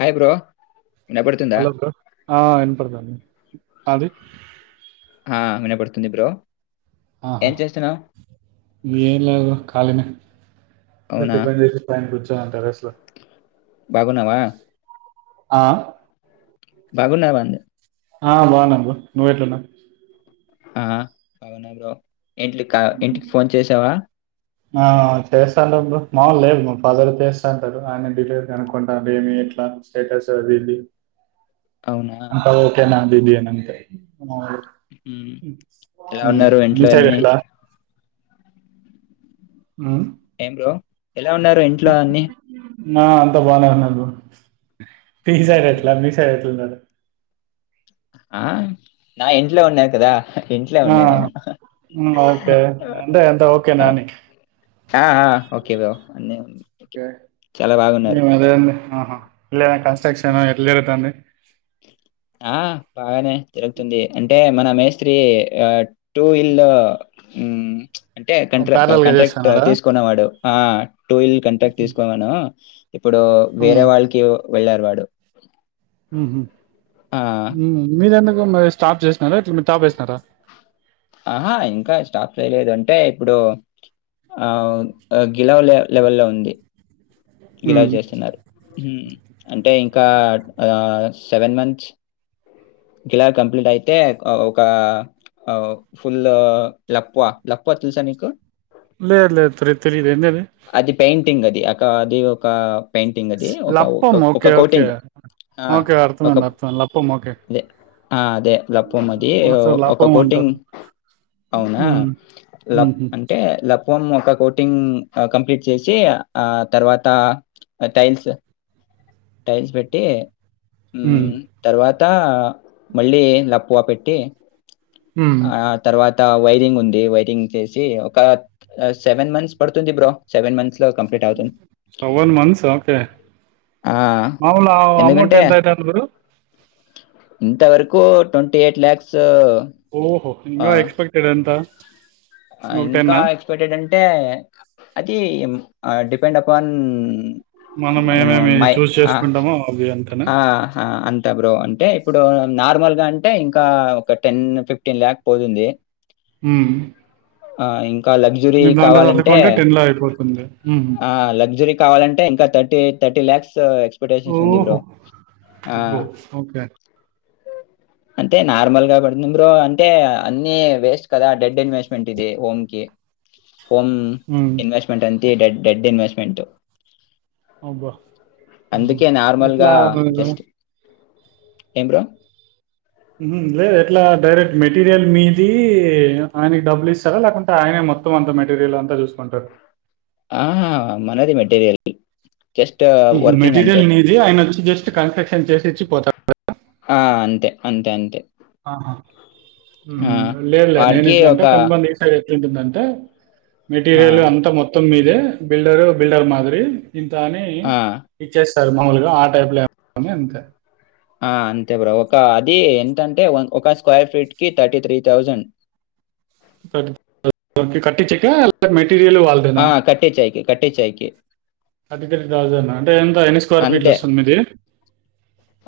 Hi bro వినపడుతుందా? Hello అంకు అది ఆ వినపడుతుంది బ్రో ఆహా ఏం చేస్తున్నావు? ఖాలినె ప్పుడే అవునా! టిఫిన్ చేసి పైన కొచ్ చే అంటారస్లు బాగున్నావా ఆ బాగన్నా వండి ఆ బాగున్నా బ్రో నువ్వెట్లున్నావ్ ఆ పవనా బ్రో ఇంట్లికా ఇంటికి ఫోన్ చేసావా ఆ చేస్తాంట బ్రో మాములు లేవు మా ఫాదర్ చేస్తాంటారు, ఆయన డెలివరీ అనుకుంటారు. ఏమి ఎట్లా స్టేటస్ అది ఇది అవునా! అంతా ఓకే నా ఇదీ అనంతే హ్మ్. ఎలా ఉన్నారు ఇంట్లో మీసైడ్ అన్ని? ఎట్లా ఏం బ్రో ఎలా ఉన్నారు ఇంట్లో అన్ని నా అంతా బాగున్నారన్నోళ్ళు తీ అవునా! సారిట్లా మీ సైడెట్లున్నారు ఆ నా ఇంట్లో ఉన్నారు కదా ఇంట్లో ఆ ఉన్నా నేను. ఓకే అంటే అంతా ఆ! ఓకేనా అని ఆ ఆ ఓకే బ్రో అన్నీ ఓకే అదే అండి ఆహా ఇల్లు కన్స్ట్రక్షను ఎట్లా జరుగుతోంది ఆ బాగానే జరుగుతుంది అంటే మన మేస్త్రి ఆ టూ వీల్లో ఉమ్ చ్ అంటే కంట్రాక్ ప్యారలల్గా కంట్రాక్ట్ చేస్తున్నాడా తీసుకున్న వాడు ఆ టూ వీల్ కంట్రాక్ట్ తీసుకోమను ఇప్పుడు వేరే ఉమ్ వాళ్ళకి వెళ్ళారువాడు ఉహు మీ ఎన్మిదివందల్ ఎం మ్మరి స్టాప్ చేసినారా ఎట్ల మరి టాప్ వేసినారా ఆహా ఇంకా స్టాప్స్ చేయలేదు అంటే ఇప్పుడు ఆ గిలావ లెవెల్ లో ఉంది గిలావ ఉమ్ చేస్తున్నారు ఉమ్ అంటే ఇం ఒక ఆ సెవెన్ మంత్స్ గిలా కంప్లీట్ అయితే ఒక ఆ ఫుల్ లప్పువ లప్పువ తెలుసా నీకు లేదు లేదు త్రి తెలీదు ఏందది అది పెయింట్ టింగ్ అది అక అది ఒక పెయింటింగ్ అది ఒక ఒక లప్పం ఒక ఓకే ఓకే కోటింగ్ ఆ ఓకే ఒక అర్థమైంది అర్థమైంది లప్పం ఓకే అదే ఆ అదే లప్పం అది సో ఒక లప్పం కోటింగ్ అంటారు అవునా ఉమ్ లిప్ ఉహు అంటే ఫం ఒక కోటింగ్ కంప్లీట్ చేసి ఆ తర్వాత టైల్స్ టైల్స్ పెట్టి ఉమ్ తర్వా త మళ్ళీ లప్పువ పెట్టి ఉమ్ ఆ తర్వాత్ త వైరింగ్ ఉంది వైరింగ్ చేసి ఒక సెవెన్ మంత్స్ పడుతు ఉంది bro seven months seven months okay ఆ! మాములు అమౌంట్ ఎందుకంటే ఎంతయితది బ్రో ఇంతవరకు ట్వంటీ ఎయిట్ ల్యాక్సు ఓహో ఇంగ ఎక్స్పెక్టెడ్ ఎంత ఇంకొక ఇంకా టెన్నా ఎక్స్పెక్టెడ్ అంటే అది ఆ డిపెండ్ అప్అన్ మనం ఏమేమి చూస్ చేసుకుంటామో అవి అంతేనా తే బ్రో అంటే ఇప్పుడు నార్మల్ గా అంటే ఇంకా ఒక టెన్ ఫిఫ్టీన్ ల్యాక్ పోతుంది ఉమ్ ఆ ఇన్ కా లగ్జురీ దాంట్లో కావాలంటే సర్దుకుంటే అయిపోతుంది. హ్మ్. ఆ లగ్జురీ కావాలంటే ఇంకా థర్ టే థర్టీ ల్యాక్స్ త్ ఎక్స్పటేషన్స్ ఉంది ఓహో! బ్రో అబ్బో! ఓకే. అంటే నార్మల్ గా పడుతుంది బ్రో అంటే అన్ని వేస్ట్ కదా డెడ్ ఇన్వెస్ట్మెంట్ ఇది హోమ్ కి హోమ్ హ్మ్. ఇన్వెస్ట్మెంట్ ఎం డేడడ్ డెడ్ ఇన్వెస్ట్మెంట్ అబ్బా ఎట్లా ఉహు ఆపాలి బ్రో ఎంబ్రో ఉహుమ్ లేదు ఎట్లా డైరెక్ట్ మెటీరియల్ మీది ఆనికి డబ్బులు ఇస్తారా లేకుంటే ఆయనే మొత్తం అంత మెటీరియల్ అంతా చూసుకుంటారా ఆహా మనది మెటీరియల్ జస్ట్ ఉహుమ్ వర్కింగ్ అంతే మెటీరియల్ నిది ఆయన వచ్చి జస్ట్ కన్స్ట్రక్షన్ చేసి ఇచ్చి పోతా ఆ అంతే అంతే అంతే ఆహా ఉం ఆ లేదులే నేను వాడికి ఇట్లా అంట ఒక కొంతమంద్ దిసా ఏంటుందంటే ఆ మెటీరియల్ అంత మొత్తం మీ ఇదే బిల్డరు బిల్డర్ మాదిరి ఇంత అని ఆ ఇచ్చేస్ టల్ మామూలుగ ఆ టైప్ లో ఏమో అని అంతే ఆ అంతే బ్రో ఒక అది ఎంతంటే వన్ ఒక స్క్వేర్ ఫీట్ కి థర్టీ త్రీ థౌజండ్ అ కట్టించేక లేక మెట్ టీరిల్ ఆ వాళ్ళదేనా కట్టించాయికి కట్టించాయికి అదిగ రాజనా అంటే ఎంత ఎన్ని స్క్వేర్ ఫీట్లు అంతే వస్తుంది మీది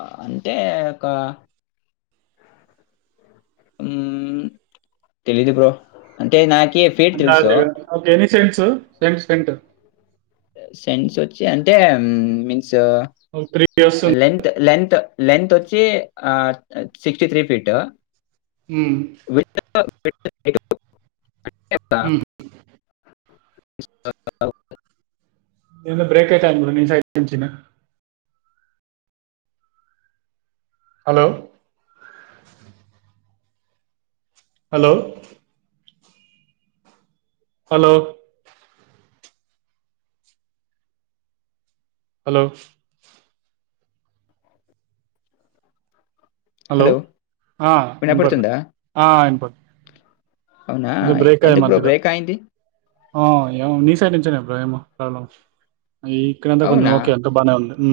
ఆ, అంటే ఒక ఊం తెలిదు బ్రో అంటే నాకి ఫీట్ తెలుసు అందాకే ఓకే ఎన్ని సెంట్సు పెండ్ సెంట్ సెంట్స్ ఒచ్చి అంటే ఉం సో ఒక త్రీ వస్తుంది లెంత్ లెంత్ లెంత్ ఒచ్చి ఆ సిక్స్టీ త్రీ ఫీటు మ్ [unintelligible] మ్మ్. [unintelligible] ఏదో బ్రేక్ అయితాంది నీ సైడ్ నుంచినా hello hello hello hello hello ఆ విన్పడుదా వినపడుతుందా ఆ విన్పడు అవునా ఇదో బ్రేక్ అయ్యె ఎందుకు బ్రో మధ్యలో బ్రేక్ అయింది ఆ యో మీసైడ్ నుంచేనేమో ప్రేమ కణం ఊ ఇక్కడంతా కొంచం అవునా ఓకే ఎంత బానే ఉంది ఉ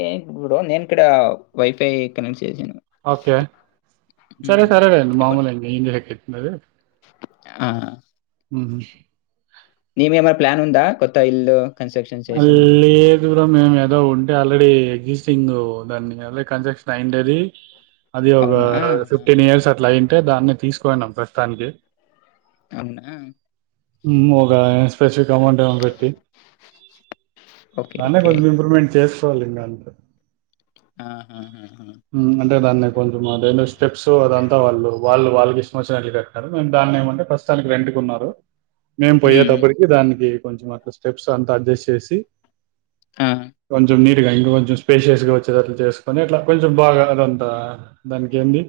ఏ ఇప్పుడు నేనిక్కడ వైఫై కనెక్ట్ చేసాను ఓకే సరే సరే లేండి మామూలు [unintelligible] బ్రదర్ ఆ ఊహూ నిమేమరి ప్లాన్ ఉందా కొత్త ఇళ్లు అల్లీ దూరం మేమేదో ఉంటే ఆల్రెడీ గీస్ సింగ్ దాన్ని అదే కన్ట్రక్క్షన్ అయిండేది అది ఒక అవునా ఫిఫ్టీన్ ఆహాహాహా. ఇయర్స్ అట్లా అయింటే దాన్ని తీసుకోవున్నాం ప్రస్తుతానికి అవునా మ్ ఒక స్పెసిఫిక్ అమౌంట్ ఏమో పెట్టి ఓకే దాన్నే ఓకే కొంచెం ఇంప్రూమ్మెంట్ చేసి తోలింగా అంతే ఆహాహాహా. మ్ అంటే దాన్ని కొంచెం అదేన్నో స్టెప్స్ అదంతా వాళ్ళు వాళ్ళు వాళ్ళుకి ఇష్టం వచ్చినట్లు కట్టారు మేం దాన్ని ఏమంటే ప్రస్తుతానికి రెంటుకున్నారు మేం ఉమ్. పోయేటప్పటికి దానికి కొంచెం అట్ల స్టెప్స్ తు అంతా అడ్జస్ట్ చేసి ఆ, కొంచం నీర్ ఇంక కొంచెం స్పేషియస్ గా వచ్చేది అట్లా చేసుకొని అట్లా కొంచెం బాగా అదంతా దానికి ఏంది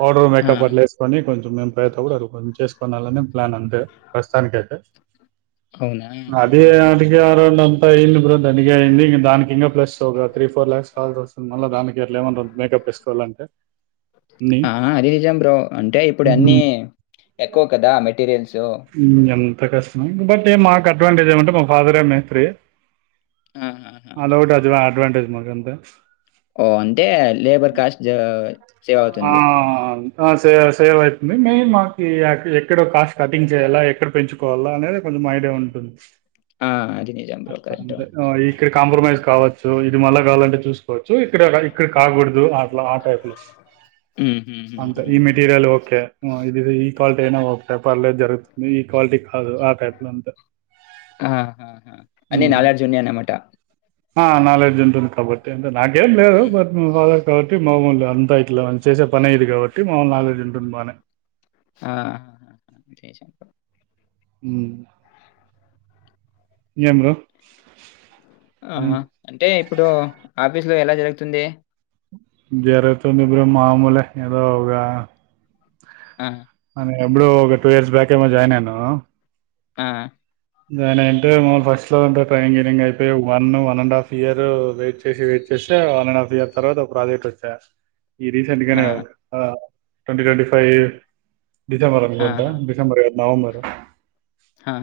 పౌడర్ ఆ. మేకప్ అట్ల వేసుకొని కొంచెం మేము పప్రయత్నం కూడా అ కొంచెం చేసుకోనాలని ప్లాన్ అంతే ప్రస్తుతానికైతే అవునా నావి ఆహాహాహా. [unintelligible] ఇన్ని బ తనిగా ఇన్ని దానికి ఇ plus three four lakhs call వస్తుంది మళ్ళ దానికి ఏమన్న రోంత మేకప్ ఇసుకోవాలంటే అన్ని ఆ! అది నిజం బ్రో. అంటే ఇప్పుడన్నీ ఎక్కువ కదా మెటీరియల్సు. ఎంత కష్టమం బట్ మాకు అడ్వాంటేజ్ ఏమంటే మాక్ ఫాదరే మేస్త్రి అదోటి ఆహాహాహాహా! అడ్ అడ్వాంటజ్ మాక్ అంత ఒ అంటే లేబర్ కాస్ట్ జ సేవ్ అవుతుంది సే సేవ్ అవుతుంది మెయిన్ మాకి ఎక్కడ కాస్ట్ కటింగ్ చేయాలా ఎక్కడ పెంచుకోవాలా అనేది కొంచెం ఐడియా ఉంటుంది ఆ! అది నిజం బ్రో. కరెక్టు. అ ఇక్కడ కాంప్రమైజ్ కావచ్చు ఇది మళ్ళ కళ్ళంటే చూసుకోవచ్చు సో ఇక్కడ ఇక్కడ కాకూడదు అట్ల ఆ టైప్ లో హ్మ్. అంతే ఈ హుహుహుహుహు. మెటీరియల్ ఒకే ఇది ఈ క్వాలిటీ అయినా ఒకే పర్లేదు జరుగుతుంది ఈ క్వాలిటీ కాదు ఆ టైప్ లో అంతే ఆహాహా! అన్ని మ్మ్ నాలెడ్జ్ ఉన్నాయన్నమాట. ఆ నాలెడ్జ్ ఉంటుంది కాబట్టి నాకేం లేదు హ్మ్. బట్ వాళ్ళ కాబట్టి మామూలే అంత అయితే ఇట్ల చేేసే పనే ఇది కాబట్టి మాక్ నాలెడ్జ్ ఉంటది బానే ఆ జయశంకర్ మ్మ్ ఎం బ్రో ఆ ఏం అంటే ఇప్పుడు ఆఫీస్ లో ఎలా జరుగుతుంది జరుగుతుంది బ్రో మామూలె ఏదో ఒగా ఆ! అదే బ్రో ఒక టూ ఇయర్స్ బ్యాక్ ఏ మరి జాయిన్ అయినావా ఆ దాన్ అంటే మమల్ని ఫస్ట్ లోంటే ట్రైనింగ్పెరియోడ్ అయిపోయి one one and half year wait చేసి వెయిట్ చేస్తే వన్ అండ్ హాఫ్ ఇయర్ తర్వాత ఒక ప్రాజెక్ట్ వచ్చా ఈ రీసెంట్ ఆ! గానే ఆ ట్వంటీ ట్వంటి ఫైవ్ డిసెబర్ ఆ! అనుకుంట డిసెబర్ ఎ నవంబరు హా ఆ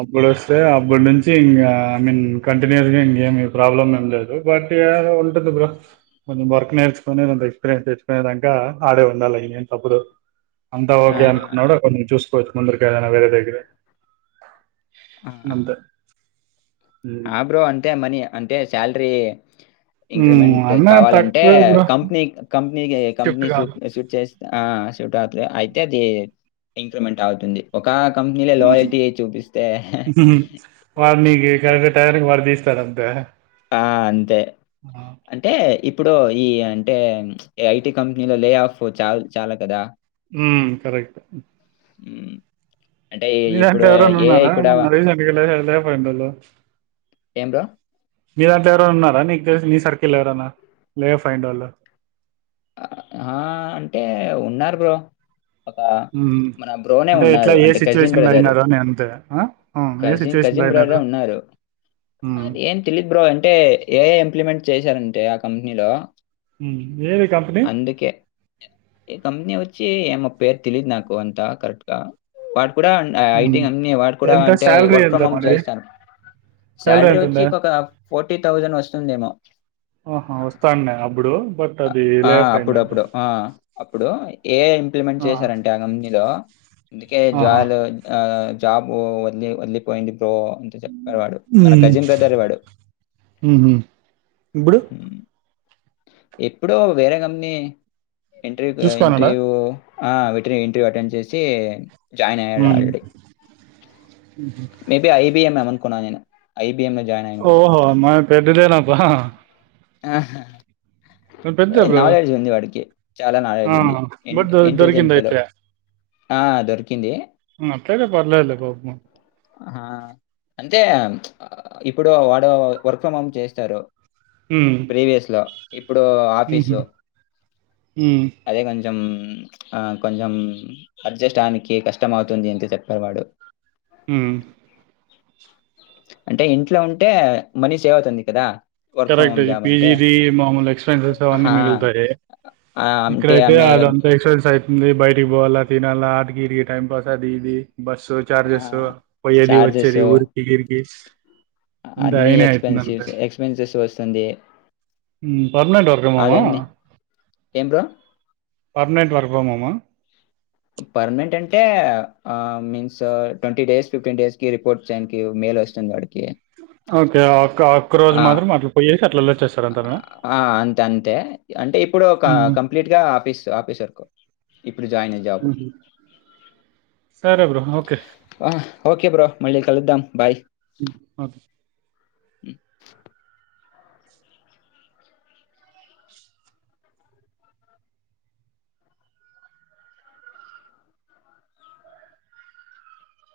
అప్పుడు వస్తే అప్పుడు నుంచి ఇంకా ఐ మీన్ కంటిన్యూస్ గా ఇంకేమి ప్రాబ్లం ఏమి లేదు బట్ ఉంటది కొంచెం వర్క్ నేర్చుకునేంత ఎక్స్పీరియన్స్ తెచ్చుకునేదాక ఆడే ఉండాలి అయ నను తప్పుడు అంతా ఓకే ఆహాహా! అనుకున్నాడు కొంచ చూస్త పో ముందుకి దేనా వేరే దగ్గేరె ఆ ఉమ్. ఆ బ్రో అంతే మనీ అంత అతే శాలరీ ఉమ్, ఇంక్రిమెంట్ అన్నా కావాలంటే తక్కువే బ్రో కంపెనీ కం- నకు అయే షిఫ్ట్ కంపెనీషూ కాదు షిఫ్ట్ చేస్తా ఆ సూట్ అయితే అది ఇంక్రిమెంట్ అవుతుంది ఆ కంపెనీలో లాయల్టీ చూపిస్తే గరెక్ట్ టయానికి పోతన నవిస్తర అంతే ఆ అంతే ఆ! అంటే ఇప్పు ఇప్పుడు ఈ అంటే ఐటి కంపెనీలో లే ఆఫ్ చ చాలా కదా ఉమ్ కరెక్ట్ ఉమ్ అంటే ఈ- మీదాంట్లో ఇప్పుడు ఎవరన్నా ఏఐ ఉన్నారా కూడా మొన్న రీసెంట్ గా లైవ్లీ లేవు ఎండలో ఎంరా మీరంతా ఎవరైనా ఉన్నారా నీకు తె నీ సర్కెల్ ఎవరనా లే ఫైండ్ వొళ్ళు ఆ అంటే ఉన్నారు బ్రో ఒక ఉమ్. మన బ్రోనే అంటే ఎట్లా ఉన్నారు ఏ అంటే కజిన్ సిచ్యువేషన్ లో బ్రదర్ అయినారు అని అంతే ఆ? ఆ, ఏ కజిన్ సిచ్యువేషన్ లో కజిన్ అయినారు బ్రదర్ ఉన్నారు ఉమ్. అది ఏం తెలిదు బ్రో అంటే ఏఐ ఇంప్లిమెంట్ చేశారంటే కంపెనీలో వేర అందుకే ఏ కంపెనీ వచ్చి ఏమ పేరు తెలిదు నాకు అంత కరెక్ట్ గా అయి కూడా హ్మ్. ఐటి అ వా కూడా ఎంత అంటే శాలరీ వర్క్ ఎంత ఫ్రమ్ హోమ్ మరి? చేస్తాను శాలరీ వచ్చి ఫార్టీ తౌసండ్ వస్తుంది ఏమో ఆహా! వస్తాండే అప్పుడు బట్ అది ఆ లే ఆఫ్ అయిందంట. అప్పుడుప్పుడు ఆ అప్పుడు ఏఐ ఇంప్లిమెంట్ చేశారంటే ఆ కంపెనీలో ఇందుకే ఆహా! జల్ ఆ జాబు వదిలి వదిలిపోయింది తో అంత చెప్పాడ్ వాడు మన హ్మ్. కజిన్ బ్రదర్ వాడు హుహు. ఇప్పుడు ఎప్పుడో వేరే కమ్నీ ఇంటర్వూకు చూసుకోన్నాడా? ఇంటర్వ్యూ ఆ వీటిని ఇంటర్వ్యూ అటెండ్ చేసి జాయిన్ అయ్యాడు హ్మ్. ఆల్రెడీ మేబీ ఐబీఎం [unintelligible] కున్నా నేను ఐ ఓహో మాది పెద్దదే నప్పా ఆహా బ్రో. నాలెడ్జ్ ఉంది వాడికి చాలా ఆ! నాలెడ్జ్ ఉంది ఇంట్ బట్ దొ ఇంటెలిజెంట్ ఫెలో దొరికిందయితే. ఆ దొరికింది హ్మ్ అట్లయితే పర్లేదు లే పాప్ము ఆహా అంతే ఇప్పుడు వాడు వర్క్ ఫ్రం చేస్తారు. హ్మ్. ప్రీవియస్ లో ఇప్పుడు హుహు. ఆఫీసు హ్మ్. అదే కొంచ్ కొంచెం ఆ కొంచెం అడ్జస్ట్ అవ్నికి కష్టం అవుతుంది అంటే సేపాడు వాడు హ్మ్ అంటే ఇంట్లో ఉంటే మనీ సేవ్ అవుతుంది కదా. వర్క్ ఫ్రమ్ కరెక్టే హోమ్ ఈ జాబ్ అంటే. పీజీది మామూలు ఎక్స్‌పెన్సెస్ అవన్నీ హా మిగులుతాయి. ఆ అంటే ఇక్కడయితే ఆమె అదంతా ఎక్స్‌పెన్సెస్ అయి ముందే బయటికి పోవాలా తినాలా ఆటికి ఈటికీ టైంపాస్ అది ఇది బస్సు ఆ చార్జెస్ పోయ్యేది చార్జెస్ వచ్చేది ఊరికి గిరికి ఇందా అన్ని అయినే అయితుంది అంతా ఎక్స్పెన్సివ్స్ ఎక్స్పెన్సెస్ వస్తుంది మ్మ్ పర్మనెంట్ వర్క్ ఫ్రం హోంమా అదన్నీ ఏం bro permanent work from home ఆ పర్మనెంట్ అంటే ఆ means twenty days fifteen days కి రిపోర్ట్ చేయనికి మేల్ వస్తుంది వాడికి ఓకే అఫ్ ఆ అంతేనా ఆ అంతే అంతే అంటే ఇప్పుడు ఒక మ్మ్. కంప్లీట్ గా ఆఫీస్ ఆఫీసర్ సరే బ్రో ఓకే ఆహ్ ఓకే బ్రో మళ్ళి క కలుద్దాం బాయ్ హు ఓకే మ్మ్